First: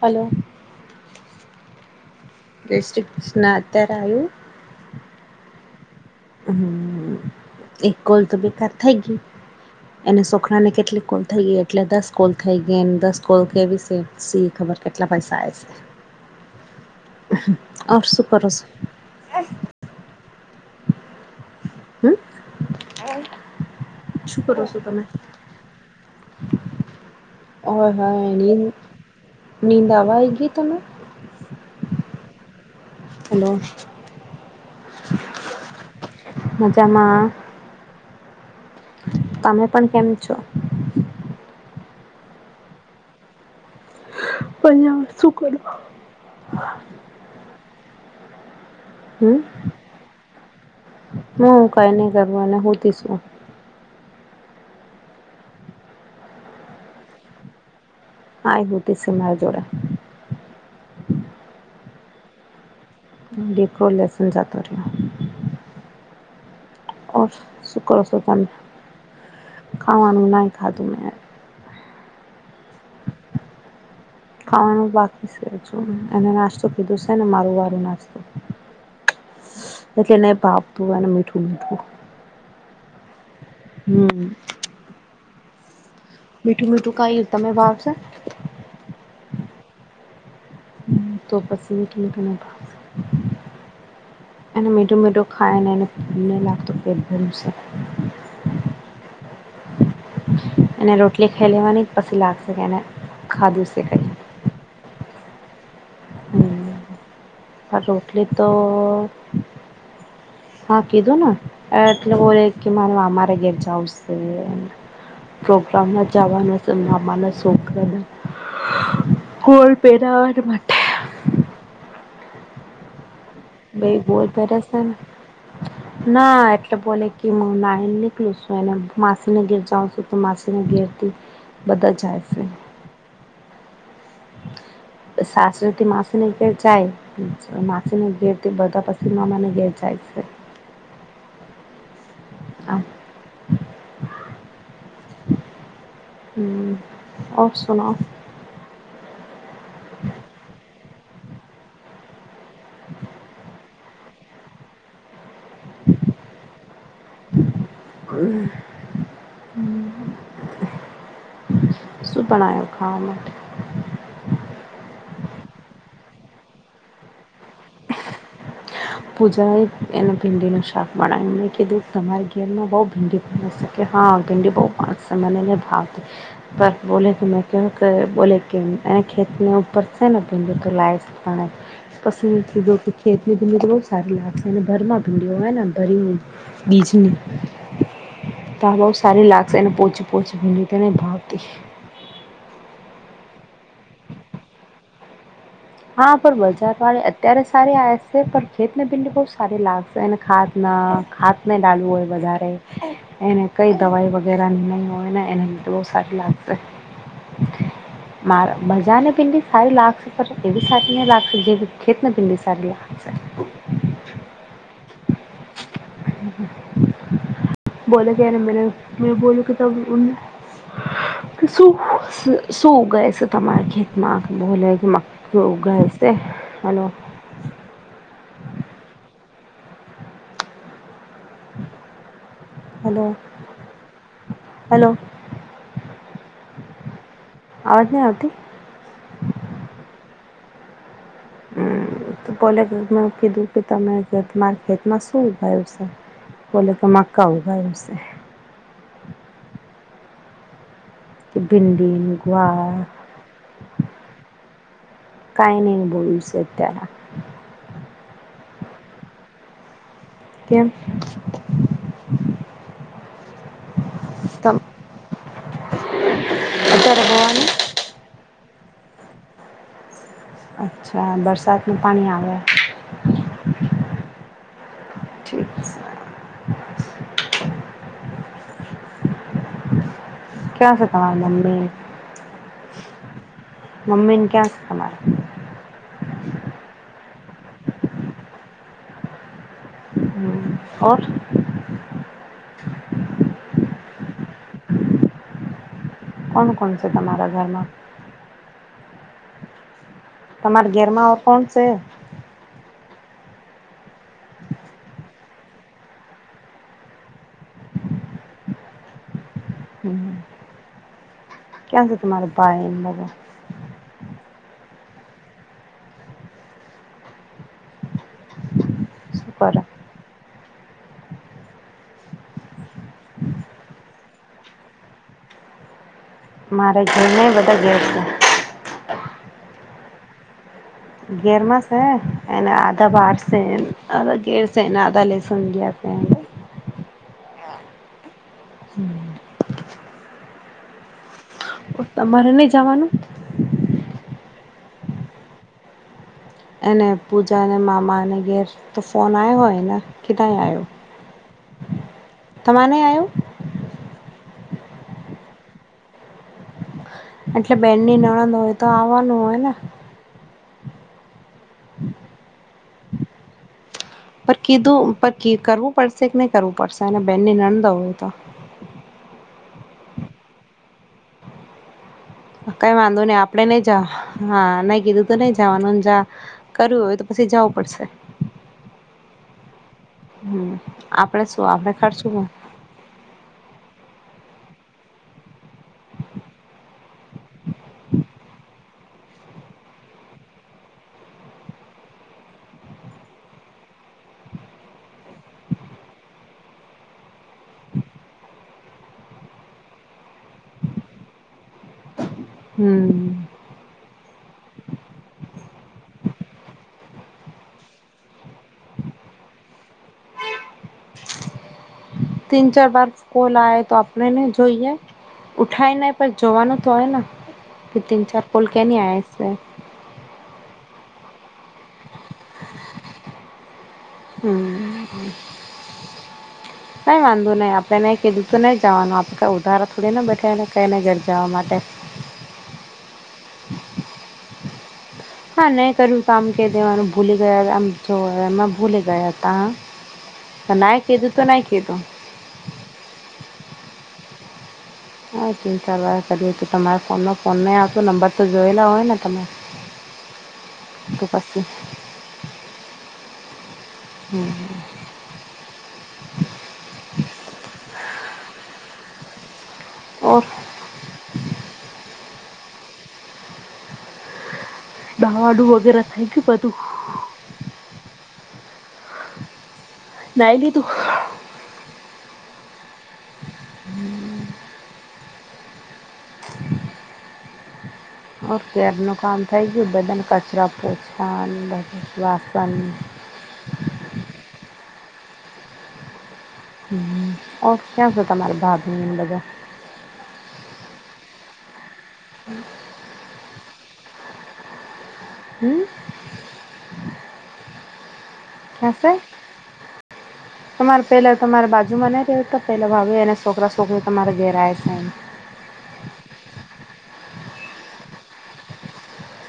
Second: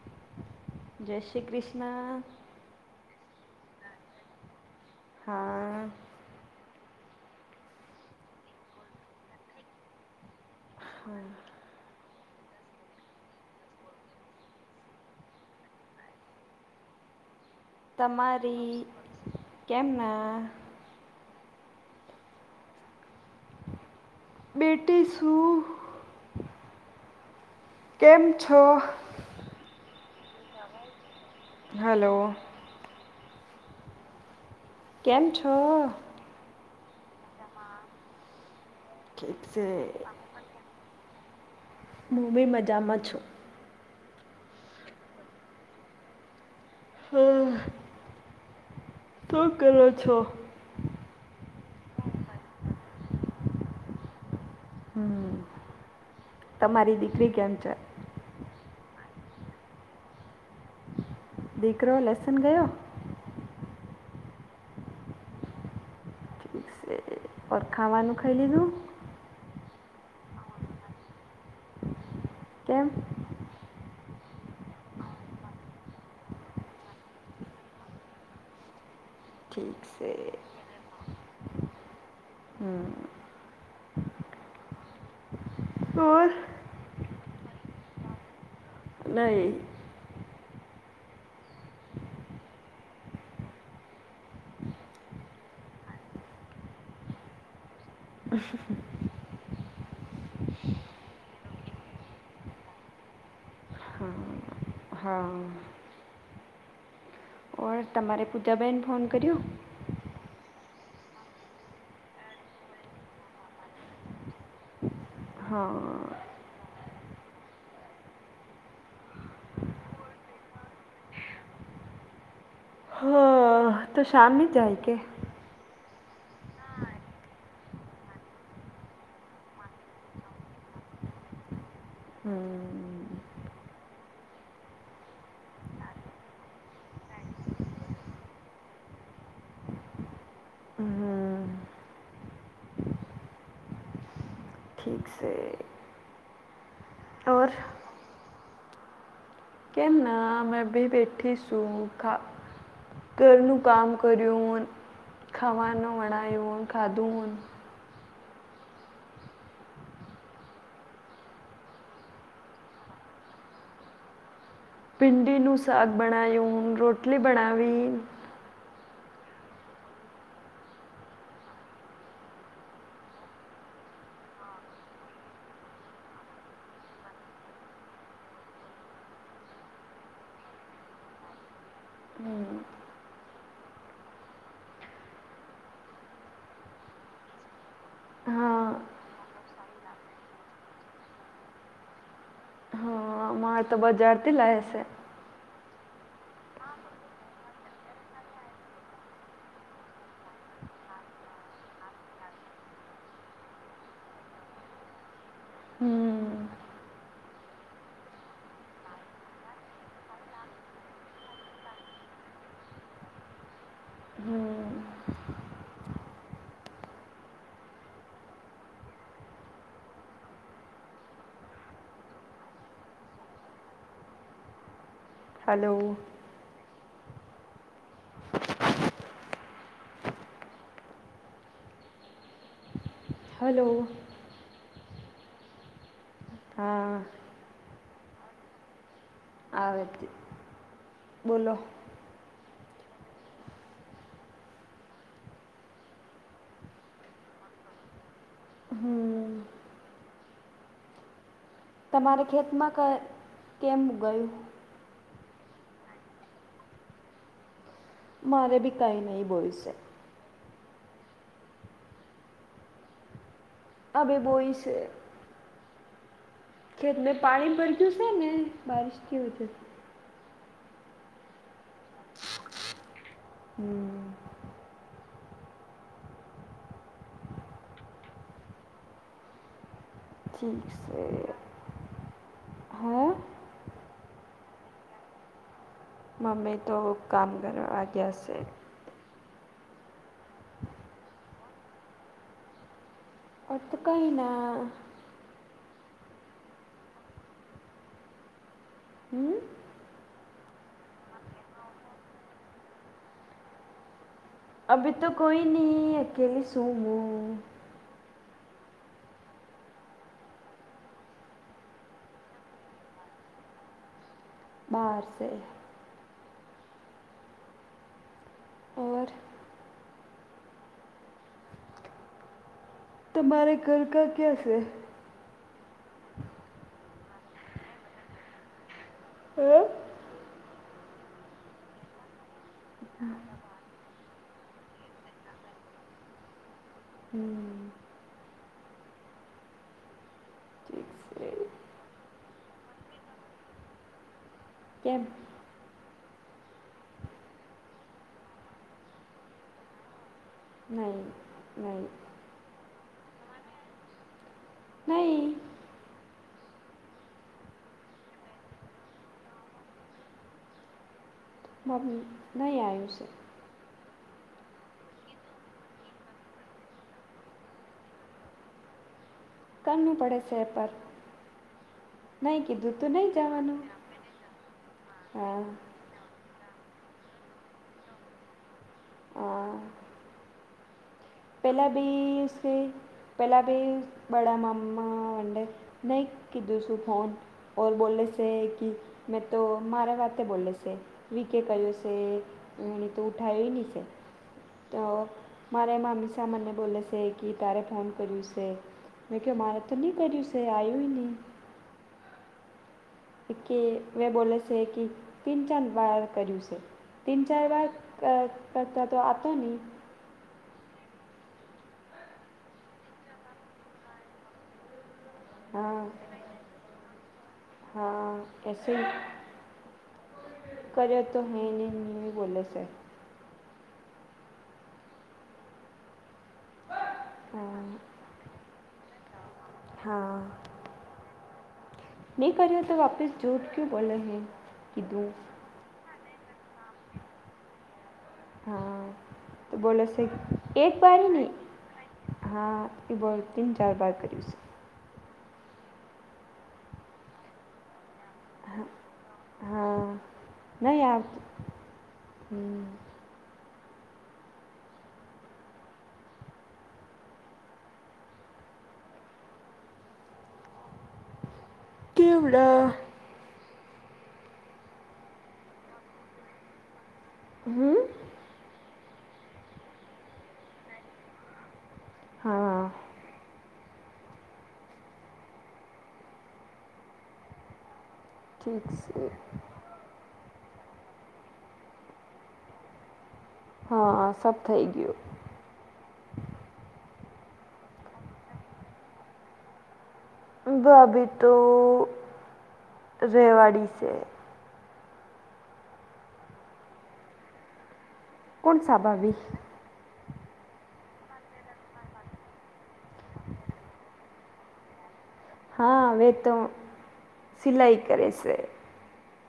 Hello જય શ્રી કૃષ્ણા. જય શ્રી ક્રિષ્ના. અત્યારે આયું? હા. હમ્મ. એક કોલ તો બેકાર થઈ ગયું. એને સોખરા ને કેટલીક કુલ થઈ એ એટલે દસ કોલ થઈ ગઈને દસ કોલ કેવી છે સી ખબર કેટલા પૈસા આવે છે. [inaudible] શું કરો છો તમારી કેમ હમ. બેટી શું હા, હા કેમ છો નીંદ નીંદ આવી ગઈ તમે? હલો. હલો. કેમ છો? મજામાં ઠીક તમે છે પણ કેમ છો? હું બી મજામાં છું. [unintelligible] શું કરો? હમ. હમ હું કઈ નહીં કરવાના હુંતી શું. હમ તમારી દીકરી કેમ છે? હા હોતી શે મારા જોડે. દીકરો લેસન ગયો. દીકરો લેસન જતો રહ્યો. ઠીક છે. ઓર શું કરો ખાવાનું ખાઈ તમ લીધું ખાવાનું નહીં ખાતું મેં. કેમ? ખાવાનું બાકી છે એને નાસ્તો કીધો છે ને મારું વારું નાસ્તો. ઠીક છે એટલે નહીં [unintelligible] અને મીઠું મીઠું. હમ. ઓર? મીઠું મીઠું કઈ તમે ભાવશે. નહીં. તો પસી [unintelligible] એને મીઠું મીઠું ખાય ને એને નહીં લાગતું પેટ ભર્યું છે. [inaudible] એને રોટલી ખાઈ લેવાની જ પછી લાગશે કે એને ખાધું શે કઈ. હા. ઓર આ તમારે રોટલી તો પૂજાબેન ફોન કર્યો હા કીધું ને એટલે બોલે કે માર અમારે ઘેર જ આવું શે પ્રોગ્રામ હા ના જવાનો મારા છોકરા ને [unintelligible] બે બોર જાય કે [unintelligible] ના એટલે બોલે કે હું નાહીને નીકલું છું એને માસીને ઘેર જાઉં છું તો માસીને ઘેરથી બધા જાય છે. હમ સાસરાથી માસી ની ઘેર જાય. માસીને ઘેર તે બધા પસી મામાના ઘેર જાય છે. હમ હા. ઠીક છે ઓર સુના ઓ. કેમ ના મેં બી બેઠી છું ખા ઘરનું કામ કરયું ખવાનું બનાયુ ખાધું. [inaudible] શું બનાયું ખાવા માટે. ભીંડીનું શાક બનાાયું રોટલી બનાવી. પુજા એ એને ભીંડીનું શાક બણાયુ મે કીધું તમારી ઘેરમાં બહું ભીંડી કે હા ભિંડી બહું [unintelligible] મને નહીં [unintelligible] પર બોલે કે મેં [unintelligible] કે બોલે કે એને ખેતને ઉપર છે ને [unintelligible] હમ, [unintelligible] સારી લાગશે અને ભર માં ભીંડઓ હોય ને ભરીને બીજની કાલ બઉ હા સારી લાગશે એને પોછું પોચું તને ભાવતી અમાર તો બજાર થી લાએ શે હા પણ બજાર વાળી અત્યારે સારી આવે છે પણ ખેતને બિલને બહું સારી લાવે એને ખાતના ખાતને ડાલવું હોય વધારે એને કઈ દવાઈ વગેરેની નહીં હોય ને એને બહુ સારી હમ લાગશે. મા બજાર ભીંડી સારી લાખશે ખરી એવી સારી નઈ લાગશે જેવી ખેત ભીંડી સારી લાગશે હમ બોલો કે મે [unintelligible] શું શું ઉગાય છે તમારા ખેતમાં [unintelligible] ઘઉં હલો ઊગાયા સે અને હલો. હલો હેલો હા અવાજ નહી આવતી આવે છે બોલો તો પોલે કિક મેં કીધું કે તમે તમારા ખેતમાં શું ઉભાયું છે બોલે તો મક્કા ઉગયા સે હમ ભિંડી તમારે ખેતમાં ગવાર ક કેમ ગયું કાઈ નહી બોલું છે તેના મારે બી કઈ નહી બોલું છે. કેમ? અભી બોઈ તમ છે. [inaudible] ખેત મેં હોવાનું પાણી ભરગય્યું છે ને બારિશ કે વજશે અચ્છા બરસાતનું પાણી આવેે હમ્મ. ઠીક છે ક્યાં છે તમારી મમ્મી હા મમ્મી ને ક્યાં છે તમારા મમ્મી તો કામ કરવા ગયા શે હમ. ઓર ઓર તો કઈના કોણ કોણ છે તમારા ઘરમાં હમ્મ. તમારી ઘેરમાં કોણ છે અભી તો કોઈ ની અકેલી શું હું હમ્મ. ક્યાં છે તમારે ભાઈ ને બધા બહાર છે. ઓર [unintelligible] તમારે ઘર કા ક્યાં છે. મારે ભઈને બધા ઘેર છે. હમ્મ. [unintelligible] [unintelligible] હમ્મ. [inaudible] [inaudible] તમારે નહીં જવાનું કેમ? એને પૂજાને મામાને ઘેર તો ફોન આવ હોય એના કેદા ને આયો નહીં નહીં તમાને આયો. નહી. એટલે બેનની નણંદ હોય તો આવવાનું હોય ને. માર નહીં આયો છે. પર કીધું પર કરવું પડશે કે નહી કરવું પડશે અને બેનને નંદ હોય તો. કરને પડે સેહે પર. નહીં કઈ કીધું તું વાંધો નહીં નહી આપડે જવાનું નઈ જા હા નહી કીધું તો નઈ હા જવાનું જા કરું હોય તો પછી જવું પડશે. હા. હમ્મ આપડે શું આપડે ખર્ચું કે પહેલા ભ બડાા મામા વંડે નહીં કીધું શું ફોન. ઓર બોલલે છે કે મેં તો મારે વાતે હ બોલે છે. વી કે કયો છે એણી તું ઉઠાય નહી છે. તો મારે મામી શા મને બોલે છે કે તારે ફોન કર્યું છે. મેં મારે તો નહી કર્યું સ એ આયું એ ની. હમ્મ. તે કે મેં બોલે છે કે તુમ કેમ વાર કર્યું છે. તીન ચાર વાર કર કરતા તો આતો નહી. તીન ચાર બર કોલ આવે તો આપણેને જોઈએ. ઉઠાય હા ને પણ જોવાનું તો હોય ને કે તીન ચાર પોલ હા એસે કેની આઈ હી છે. કર્યો તો હું ને ની બોલે છેે. હમ્મ. કાઈ વાંધો નહીં હા આપડે નહીં કીધું તો નહીં જવાનું આપડે કંઈ ઉધારો થોડીને હા બેઠા ને કંઈને ઘર જવા માટે. નહી કર્યો તો વાપસ જોઠ કું બોલો હૈ કીધું. હા નહી કર્યું તો આમ ક દેવાનું ભૂલી ગયા આમ છું એ મેં ભૂલે હા ગયા તા તો બોલે છે હા એક નહીં બાર ય કીધું તો નહીં કીધું. હા, એ બોલ તન ચાર બાર કર્યું છે. હા તીન ચાર બાર કરીએ તો તમારે ફોન ને ફોન નહીંઆવો નંબર તો જોયેલા હોય ને તમે હા તો પછી. હમ્મ. હમ્મ હમ્મ. ઓર? કેવડો. નહાવા નું વગેરે થઈ ગયું બધું? હમ્મ? નાઈ લીધું? હા. હા ઠીક ક્યાર નું છે કામ થઈ ગયું બધા ના કચરા પોછા ને બધું વાસન હા, સબ થઈ ગયું. હમ્મ હમ્મ ઓર ક્યાં છે તમારે ભાભી ને એ બધા? ભાભી તો રેવાડી છે. હમ્મ? કોણ ખા સા સે? ભાભી તમાર પહેલાં તમારે બાજુમાં નહી રહે્યો તો પહેલા ભાભી એને છોકરાં છોકરી તમારે ઘેર આએ છે એમ. હા વે તો સિલાઈ કરે છે.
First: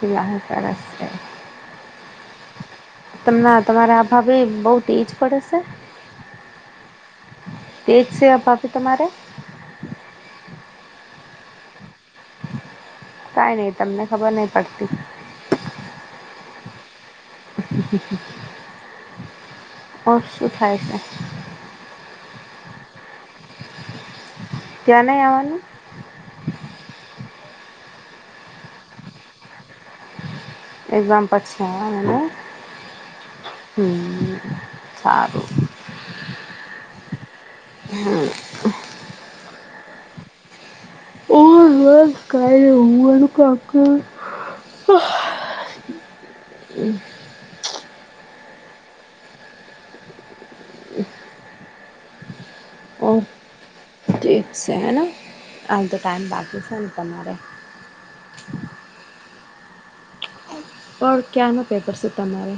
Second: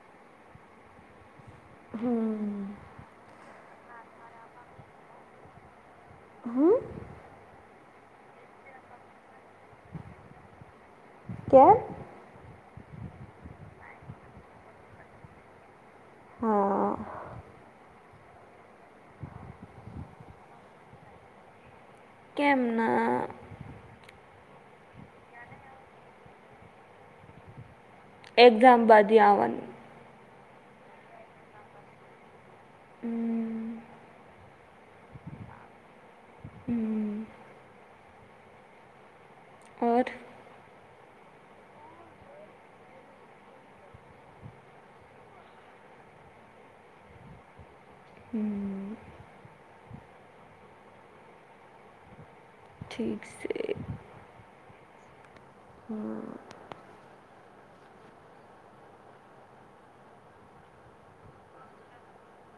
સિવા કરે સે. હમ્મ. તમને તમારા આ ભાભી બહુ તેજ પડે છે? હમ્મ? તેજ છે અ ભાભી તમારે કેમ કાઈ નહી તમને ખબર નહી પડતી હા [inaudible] [inaudible] [unintelligible] શું થાય છે કેમના ક્યાં નય આવવાનું એક્ઝામ બાદી આવવાનું એક્ઝામ પછી અને હમ હ સારું હમ્મ. હમ્મ ઓર ઓર બસ કાય ની હુંવાનું કામ કરું હમ [inaudible] ઓ ઠીક છે ઠીક છે હેન આ તો ટાઈમ બાકી સે ને તમારે ઓર ક્યાંનો પેપર શે તમારે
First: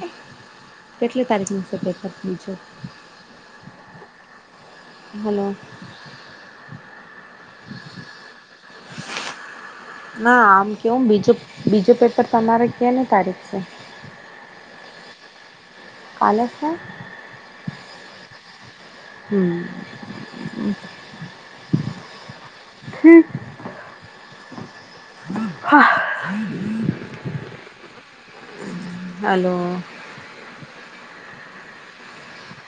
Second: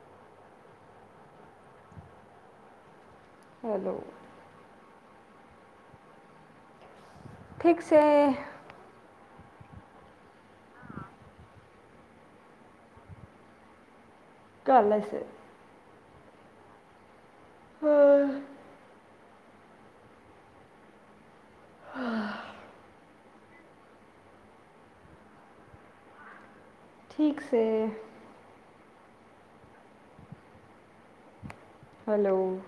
કેટલી તારીખનું શે પેપર હલો હલો ઠીક છે ના આમ કેવું બીજું બીજું પેપર તમારે કેની તારીખ છે કાલે છે કાલે સે હમ્મ. હમ્મ હમ્મ [inaudible] ઠીક સે હાલો હલો